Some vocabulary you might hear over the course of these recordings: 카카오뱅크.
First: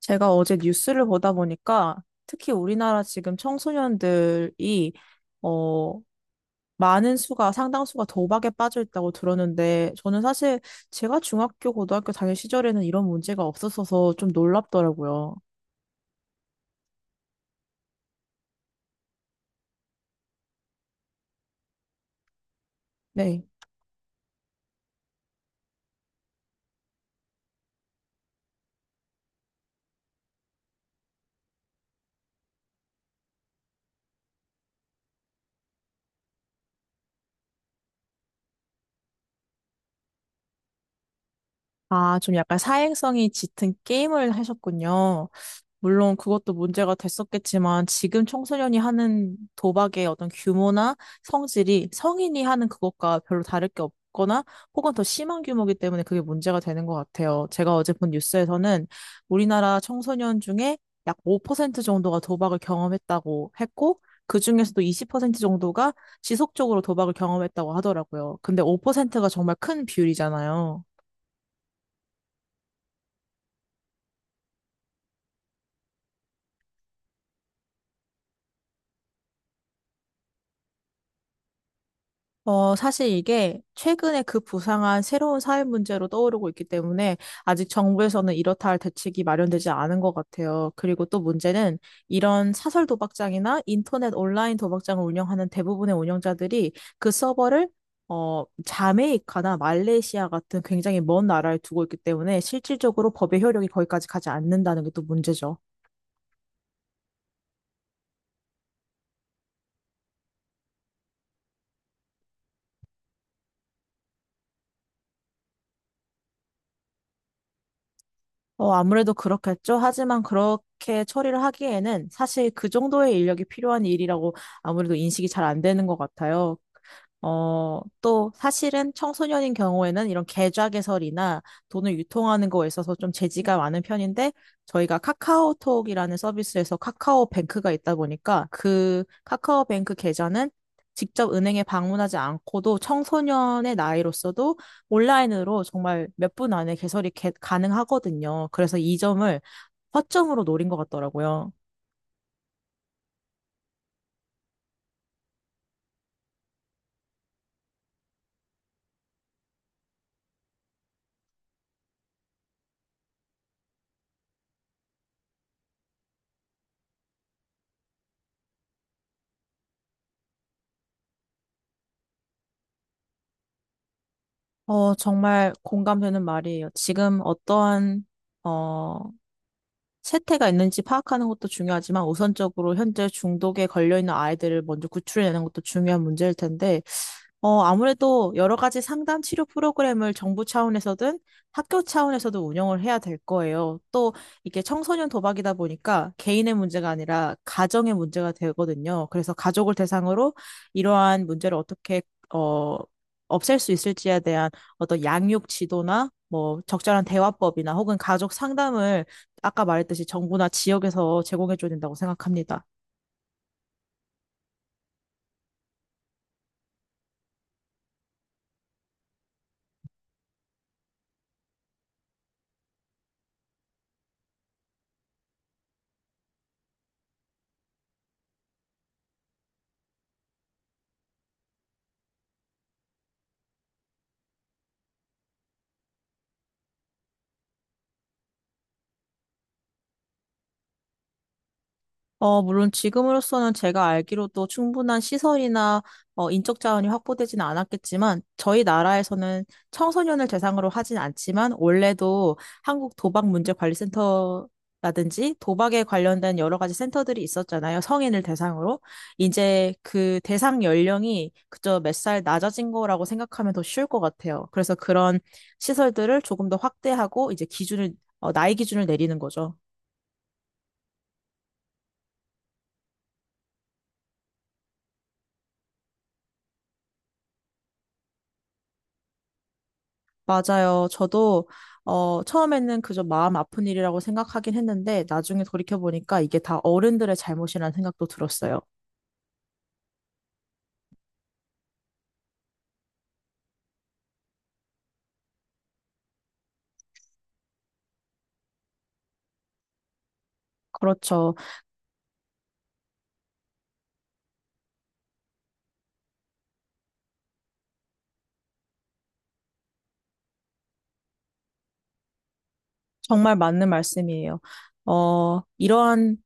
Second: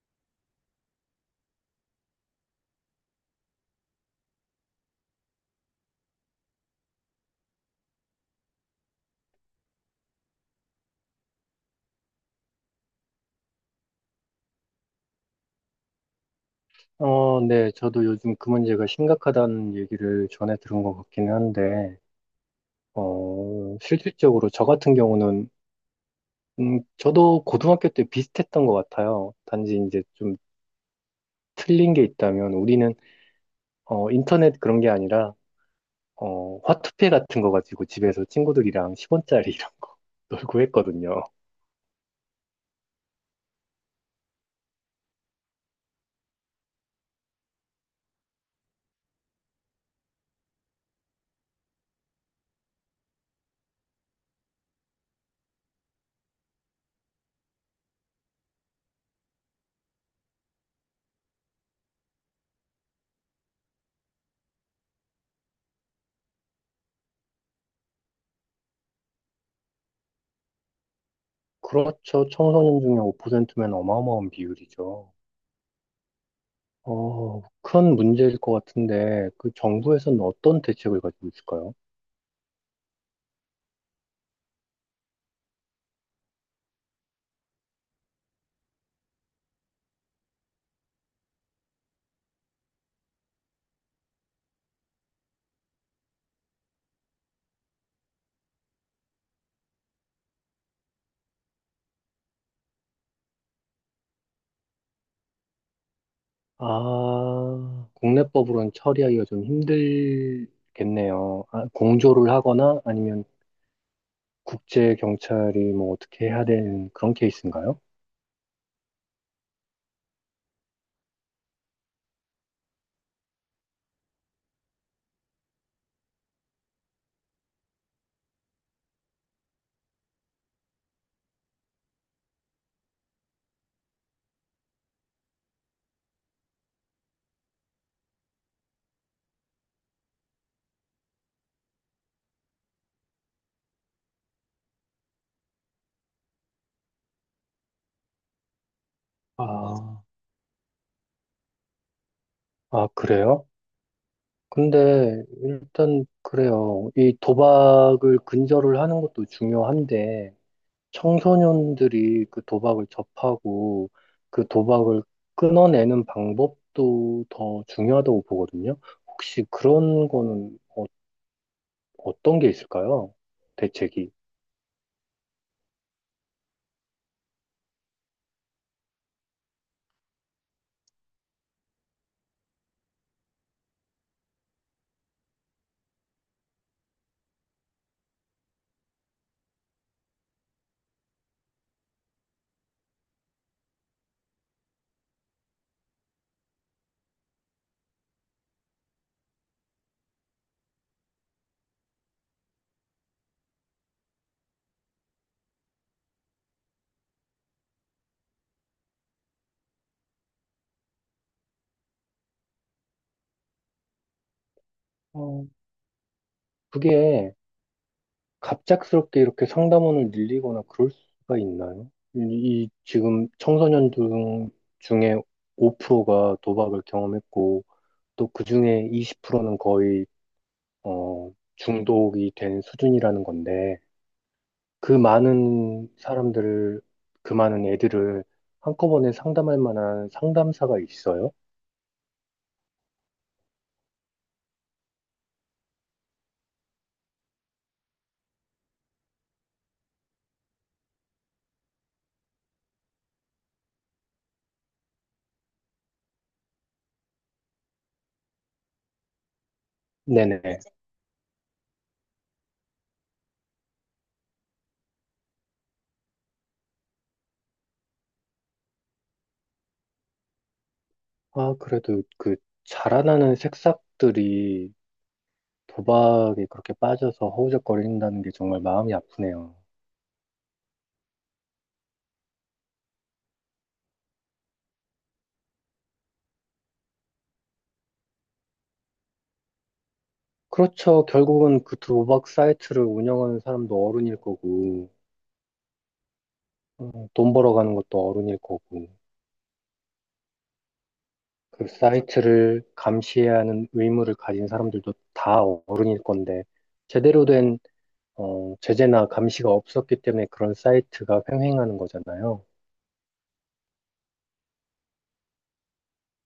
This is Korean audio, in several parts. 제가 어제 뉴스를 보다 보니까 특히 우리나라 지금 청소년들이 어 많은 수가 상당수가 도박에 빠져 있다고 들었는데 저는 사실 제가 중학교 고등학교 다닐 시절에는 이런 문제가 없었어서 좀 놀랍더라고요. 네, 저도 요즘 그 문제가 심각하다는 얘기를 전해 들은 것 같기는 한데, 네. 실질적으로 저 같은 경우는, 저도 고등학교 때 비슷했던 것 같아요. 단지 이제 좀 틀린 게 있다면, 우리는, 인터넷 그런 게 아니라, 화투패 같은 거 가지고 집에서 친구들이랑 10원짜리 이런 거 놀고 했거든요. 아, 좀 약간 사행성이 짙은 게임을 하셨군요. 물론 그것도 문제가 됐었겠지만 지금 청소년이 하는 도박의 어떤 규모나 성질이 성인이 하는 그것과 별로 다를 게 없거나 혹은 더 심한 규모이기 때문에 그게 문제가 되는 것 같아요. 제가 어제 본 뉴스에서는 우리나라 청소년 중에 약 5% 정도가 도박을 경험했다고 했고 그중에서도 20% 정도가 지속적으로 도박을 경험했다고 하더라고요. 근데 5%가 정말 큰 비율이잖아요. 그렇죠. 청소년 중에 5%면 어마어마한 비율이죠. 큰 문제일 것 같은데, 그 정부에서는 어떤 대책을 가지고 있을까요? 사실 이게 최근에 그 부상한 새로운 사회 문제로 떠오르고 있기 때문에 아직 정부에서는 이렇다 할 대책이 마련되지 않은 것 같아요. 그리고 또 문제는 이런 사설 도박장이나 인터넷 온라인 도박장을 운영하는 대부분의 운영자들이 그 서버를 자메이카나 말레이시아 같은 굉장히 먼 나라에 두고 있기 때문에 실질적으로 법의 효력이 거기까지 가지 않는다는 게 또 문제죠. 아, 국내법으로는 처리하기가 좀 힘들겠네요. 아, 공조를 하거나 아니면 국제 경찰이 뭐 어떻게 해야 되는 그런 케이스인가요? 아무래도 그렇겠죠. 하지만 그렇게 처리를 하기에는 사실 그 정도의 인력이 필요한 일이라고 아무래도 인식이 잘 안 되는 것 같아요. 또 사실은 청소년인 경우에는 이런 계좌 개설이나 돈을 유통하는 거에 있어서 좀 제지가 많은 편인데 저희가 카카오톡이라는 서비스에서 카카오뱅크가 있다 보니까 그 카카오뱅크 계좌는 직접 은행에 방문하지 않고도 청소년의 나이로서도 온라인으로 정말 몇 분 안에 개설이 가능하거든요. 그래서 이 점을 아, 허점으로 노린 것 같더라고요. 아, 그래요? 근데 일단 그래요. 이 도박을 근절을 하는 것도 중요한데 청소년들이 그 도박을 접하고 그 도박을 끊어내는 방법도 더 중요하다고 보거든요. 혹시 그런 거는 어떤 게 있을까요? 대책이. 정말 공감되는 말이에요. 지금 어떠한, 어, 세태가 있는지 파악하는 것도 중요하지만 우선적으로 현재 중독에 걸려있는 아이들을 먼저 구출해내는 것도 중요한 문제일 텐데 아무래도 여러 가지 상담 치료 프로그램을 정부 차원에서든 학교 차원에서도 운영을 해야 될 거예요. 또 이게 청소년 도박이다 보니까 개인의 문제가 아니라 가정의 문제가 되거든요. 그래서 가족을 대상으로 이러한 문제를 어떻게 어, 없앨 수 있을지에 대한 어떤 양육 지도나 뭐 적절한 대화법이나 혹은 가족 상담을 아까 말했듯이 정부나 지역에서 제공해 줘야 된다고 생각합니다. 어, 그게 갑작스럽게 이렇게 상담원을 늘리거나 그럴 수가 있나요? 이 지금 청소년 중에 5%가 도박을 경험했고, 또 그 중에 20%는 거의, 중독이 된 수준이라는 건데, 그 많은 사람들을, 그 많은 애들을 한꺼번에 상담할 만한 상담사가 있어요? 물론 지금으로서는 제가 알기로도 충분한 시설이나 인적 자원이 확보되지는 않았겠지만 저희 나라에서는 청소년을 대상으로 하진 않지만 원래도 한국 도박 문제 관리 센터라든지 도박에 관련된 여러 가지 센터들이 있었잖아요. 성인을 대상으로. 이제 그 네네. 대상 연령이 그저 몇 살 낮아진 거라고 생각하면 더 쉬울 것 같아요. 그래서 그런 시설들을 조금 더 확대하고 이제 나이 기준을 내리는 거죠. 아, 그래도 그 자라나는 새싹들이 도박에 그렇게 빠져서 허우적거린다는 게 정말 마음이 아프네요. 맞아요. 저도 처음에는 그저 마음 아픈 일이라고 생각하긴 했는데 나중에 돌이켜보니까 이게 다 어른들의 잘못이라는 생각도 들었어요. 그렇죠. 결국은 그 도박 사이트를 운영하는 사람도 어른일 거고, 돈 벌어가는 것도 어른일 거고, 그렇죠. 그 사이트를 감시해야 하는 의무를 가진 사람들도 다 어른일 건데, 제대로 된 제재나 감시가 없었기 때문에 그런 사이트가 횡행하는 거잖아요. 정말 맞는 말씀이에요. 어, 이러한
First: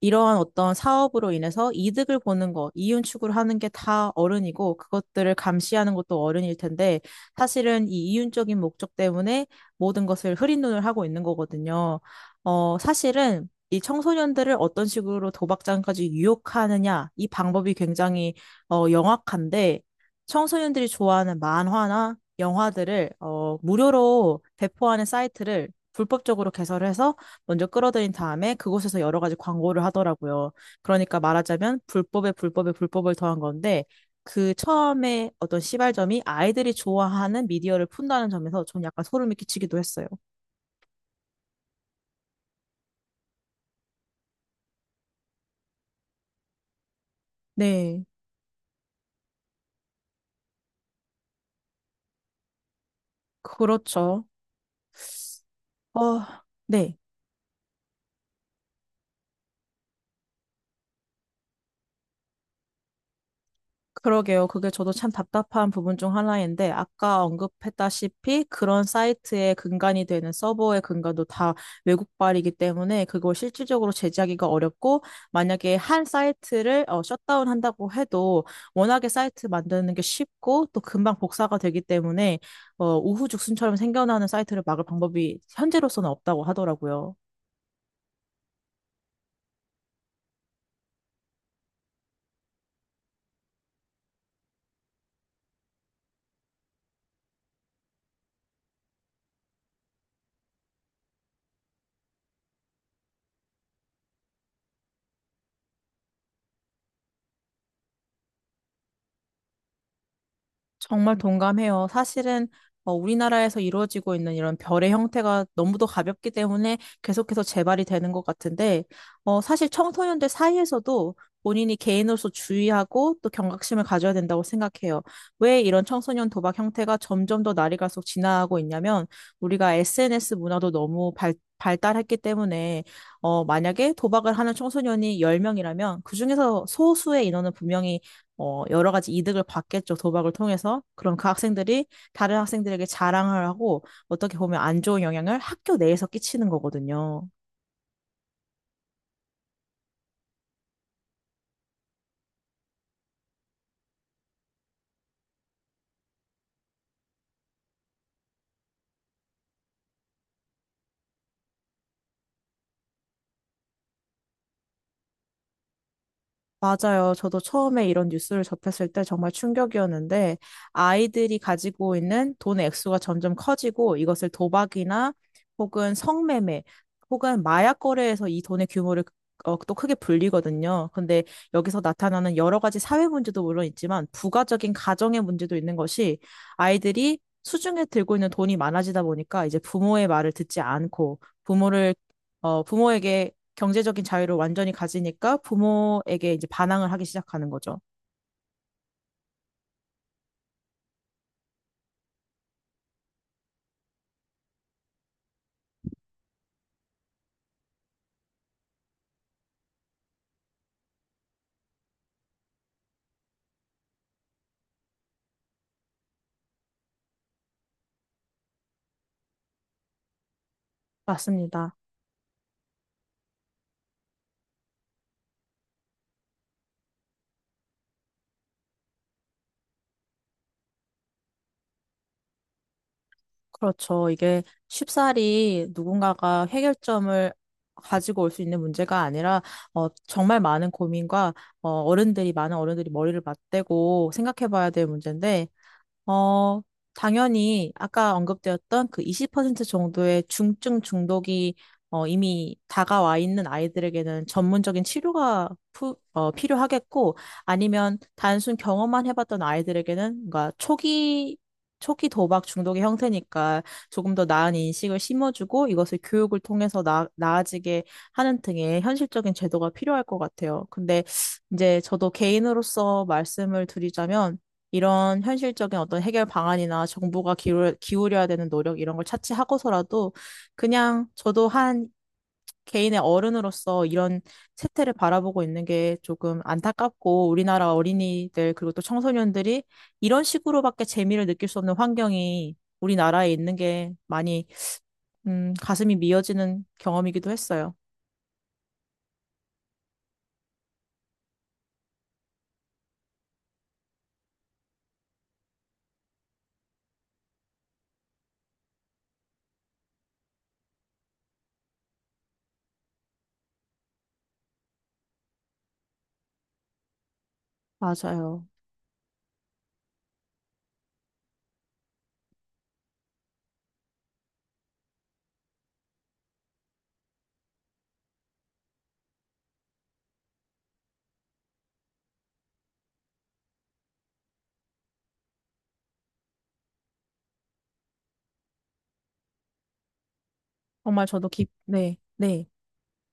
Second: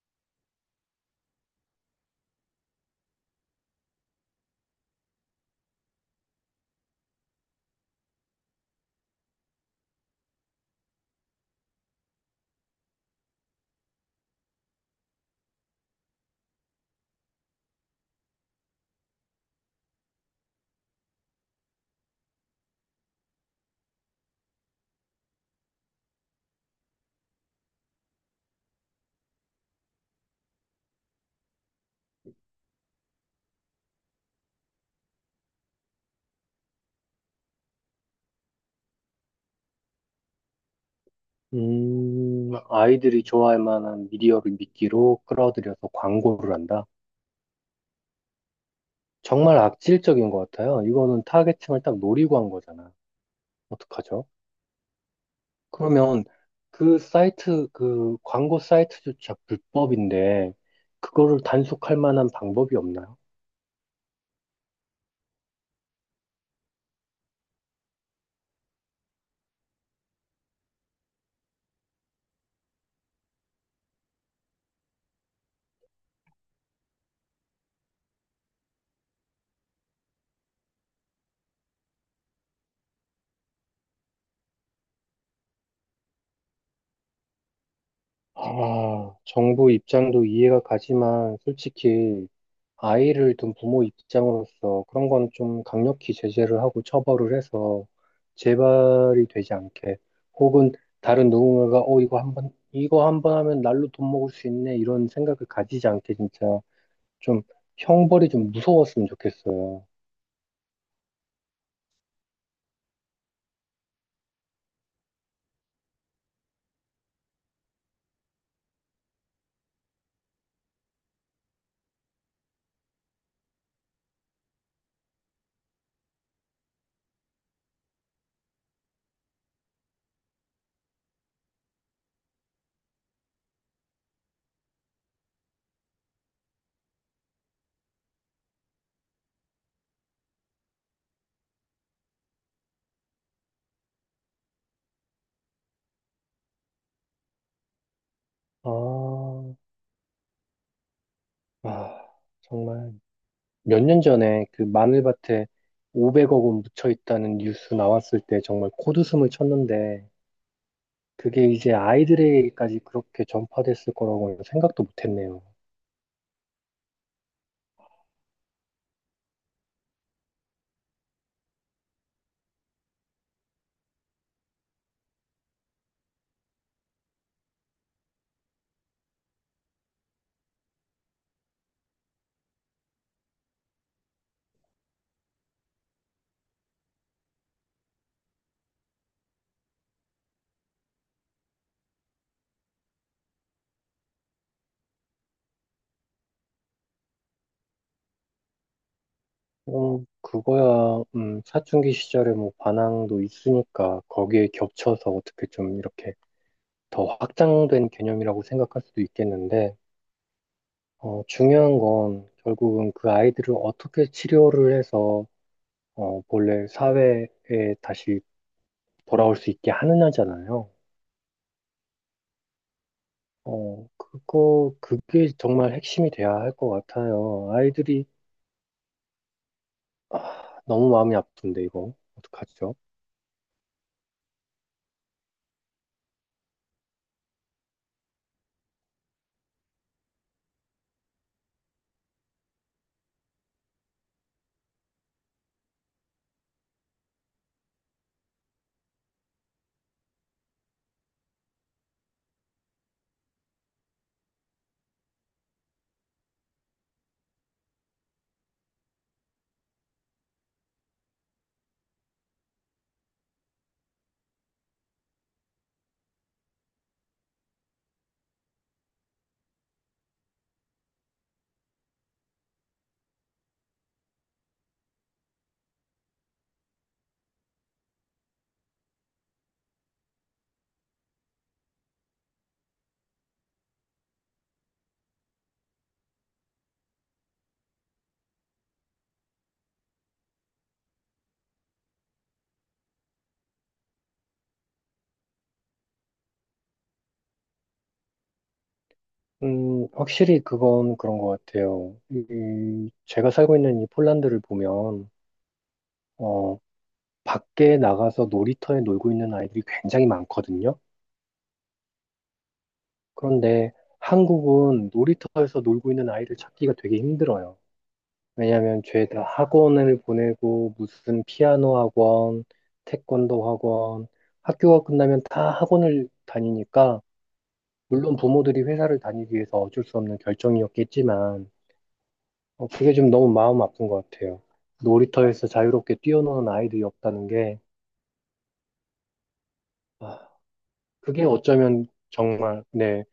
이러한 어떤 사업으로 인해서 이득을 보는 것, 이윤 추구를 하는 게 다 어른이고 그것들을 감시하는 것도 어른일 텐데 사실은 이 이윤적인 목적 때문에 모든 것을 흐린 눈을 하고 있는 거거든요. 사실은 이 청소년들을 어떤 식으로 도박장까지 유혹하느냐, 이 방법이 굉장히 영악한데 청소년들이 좋아하는 만화나 영화들을 무료로 배포하는 사이트를 불법적으로 개설해서 먼저 끌어들인 다음에 그곳에서 여러 가지 광고를 하더라고요. 그러니까 말하자면 불법에 불법에 불법을 더한 건데 그 처음에 어떤 시발점이 아이들이 좋아하는 미디어를 푼다는 점에서 전 약간 소름이 끼치기도 했어요. 아이들이 좋아할 만한 미디어를 미끼로 끌어들여서 광고를 한다. 네, 정말 악질적인 것 같아요. 이거는 타겟층을 딱 노리고 한 거잖아. 그렇죠. 어떡하죠? 어, 그러면 네. 그 사이트, 그 광고 사이트조차 불법인데, 그거를 단속할 만한 방법이 없나요? 그러게요. 그게 저도 참 답답한 부분 중 하나인데, 아까 언급했다시피 그런 사이트의 근간이 되는 서버의 근간도 다 외국발이기 때문에 그걸 실질적으로 제재하기가 어렵고, 만약에 한 사이트를 셧다운 한다고 해도 워낙에 사이트 만드는 게 쉽고 또 금방 복사가 되기 때문에 우후죽순처럼 생겨나는 사이트를 막을 방법이 현재로서는 없다고 하더라고요. 아, 정부 입장도 이해가 가지만, 솔직히 아이를 둔 부모 입장으로서 그런 건 좀 강력히 제재를 하고 처벌을 해서 재발이 되지 않게 혹은 다른 누군가가 이거 한번 이거 한번 하면 날로 돈 먹을 수 있네 이런 생각을 가지지 않게 진짜 좀 형벌이 좀 무서웠으면 좋겠어요. 정말 동감해요. 사실은 우리나라에서 이루어지고 있는 이런 별의 형태가 너무도 가볍기 때문에 계속해서 재발이 되는 것 같은데, 사실 청소년들 사이에서도 본인이 개인으로서 주의하고 또 경각심을 가져야 된다고 생각해요. 왜 이런 청소년 도박 형태가 점점 더 날이 갈수록 진화하고 있냐면, 우리가 SNS 문화도 너무 발달했기 때문에, 만약에 도박을 하는 청소년이 10명이라면, 그중에서 소수의 인원은 분명히 여러 가지 이득을 받겠죠, 도박을 통해서. 그럼 그 학생들이 다른 학생들에게 자랑을 하고 어떻게 보면 안 좋은 영향을 학교 내에서 끼치는 거거든요. 아, 아 정말 몇 년 전에 그 마늘밭에 500억 원 묻혀 있다는 뉴스 나왔을 때 정말 코웃음을 쳤는데 그게 이제 아이들에게까지 그렇게 전파됐을 거라고는 생각도 못했네요. 맞아요. 저도 처음에 이런 뉴스를 접했을 때 정말 충격이었는데, 아이들이 가지고 있는 돈의 액수가 점점 커지고, 이것을 도박이나 혹은 성매매, 혹은 마약 거래에서 이 돈의 규모를 또 크게 불리거든요. 근데 여기서 나타나는 여러 가지 사회 문제도 물론 있지만, 부가적인 가정의 문제도 있는 것이 아이들이 수중에 들고 있는 돈이 많아지다 보니까 이제 부모의 말을 듣지 않고, 부모에게 경제적인 자유를 완전히 가지니까 부모에게 이제 반항을 하기 시작하는 거죠. 그거야, 사춘기 시절에 뭐 반항도 있으니까 거기에 겹쳐서 어떻게 좀 이렇게 더 확장된 개념이라고 생각할 수도 있겠는데, 중요한 건 결국은 그 아이들을 어떻게 치료를 해서, 본래 사회에 다시 돌아올 수 있게 하느냐잖아요. 맞습니다. 그게 정말 핵심이 돼야 할 것 같아요. 아이들이 아, 너무 마음이 아픈데, 이거. 어떡하죠? 그렇죠. 이게 쉽사리 누군가가 해결점을 가지고 올 수 있는 문제가 아니라 정말 많은 고민과 어, 어른들이 많은 어른들이 머리를 맞대고 생각해 봐야 될 문제인데 어, 당연히 아까 언급되었던 그 20% 정도의 중증 중독이 이미 다가와 있는 아이들에게는 전문적인 치료가 필요하겠고 아니면 단순 경험만 해봤던 아이들에게는 뭔가 초기 도박 중독의 형태니까 조금 더 나은 인식을 심어주고 이것을 교육을 통해서 나아지게 하는 등의 현실적인 제도가 필요할 것 같아요. 근데 이제 저도 개인으로서 말씀을 드리자면 이런 현실적인 어떤 해결 방안이나 정부가 기울여야 되는 노력 이런 걸 차치하고서라도 그냥 저도 한 개인의 어른으로서 이런 세태를 바라보고 있는 게 조금 안타깝고 우리나라 어린이들 그리고 또 청소년들이 이런 식으로밖에 재미를 느낄 수 없는 환경이 우리나라에 있는 게 많이 가슴이 미어지는 경험이기도 했어요. 확실히 그건 그런 것 같아요. 제가 살고 있는 이 폴란드를 보면, 어, 밖에 나가서 놀이터에 놀고 있는 아이들이 굉장히 많거든요. 그런데 한국은 놀이터에서 놀고 있는 아이를 찾기가 되게 힘들어요. 맞아요. 왜냐하면 죄다 학원을 보내고, 무슨 피아노 학원, 태권도 학원, 학교가 끝나면 다 학원을 다니니까, 물론 부모들이 회사를 다니기 위해서 어쩔 수 없는 결정이었겠지만, 그게 좀 너무 마음 아픈 것 같아요. 놀이터에서 자유롭게 뛰어노는 아이들이 없다는 게, 아, 정말 그게 저도 어쩌면 네, 네. 정말, 네,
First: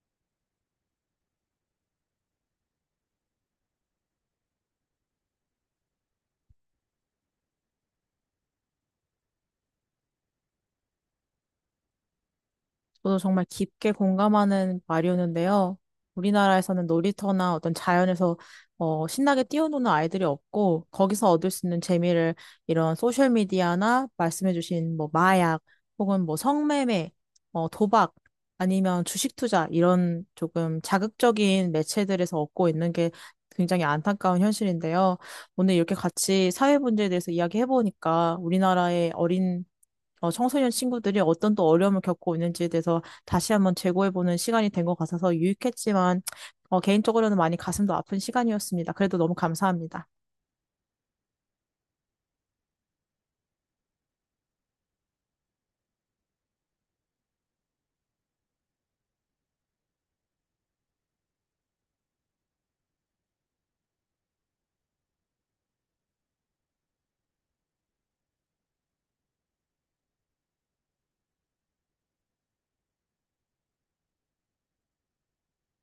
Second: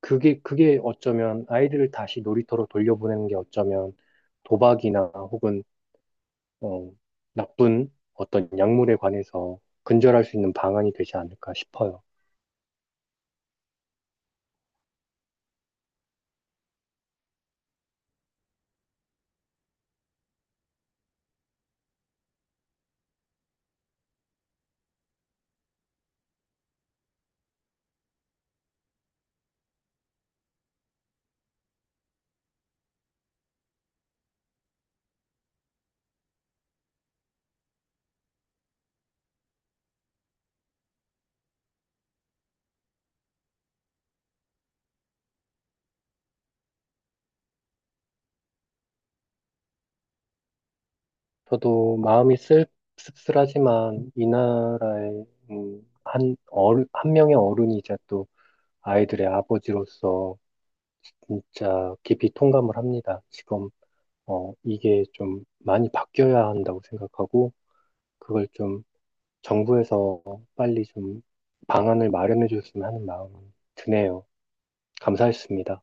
그게 어쩌면 아이들을 다시 놀이터로 돌려보내는 게 어쩌면 도박이나 혹은, 어, 나쁜 어떤 약물에 관해서 근절할 수 있는 방안이 되지 않을까 싶어요. 저도 정말 깊게 공감하는 말이었는데요. 우리나라에서는 놀이터나 어떤 자연에서 신나게 뛰어노는 아이들이 없고 거기서 얻을 수 있는 재미를 이런 소셜 미디어나 말씀해주신 뭐 마약 혹은 뭐 성매매, 도박 아니면 주식 투자 이런 조금 자극적인 매체들에서 얻고 있는 게 굉장히 안타까운 현실인데요. 오늘 이렇게 같이 사회 문제에 대해서 이야기해보니까 우리나라의 어린 청소년 친구들이 어떤 또 어려움을 겪고 있는지에 대해서 다시 한번 재고해보는 시간이 된 것 같아서 유익했지만, 개인적으로는 많이 가슴도 아픈 시간이었습니다. 그래도 너무 감사합니다. 저도 마음이 씁쓸하지만 이 나라의 한 명의 어른이 이제 또 아이들의 아버지로서 진짜 깊이 통감을 합니다. 지금 이게 좀 많이 바뀌어야 한다고 생각하고 그걸 좀 정부에서 빨리 좀 방안을 마련해 줬으면 하는 마음이 드네요. 감사했습니다.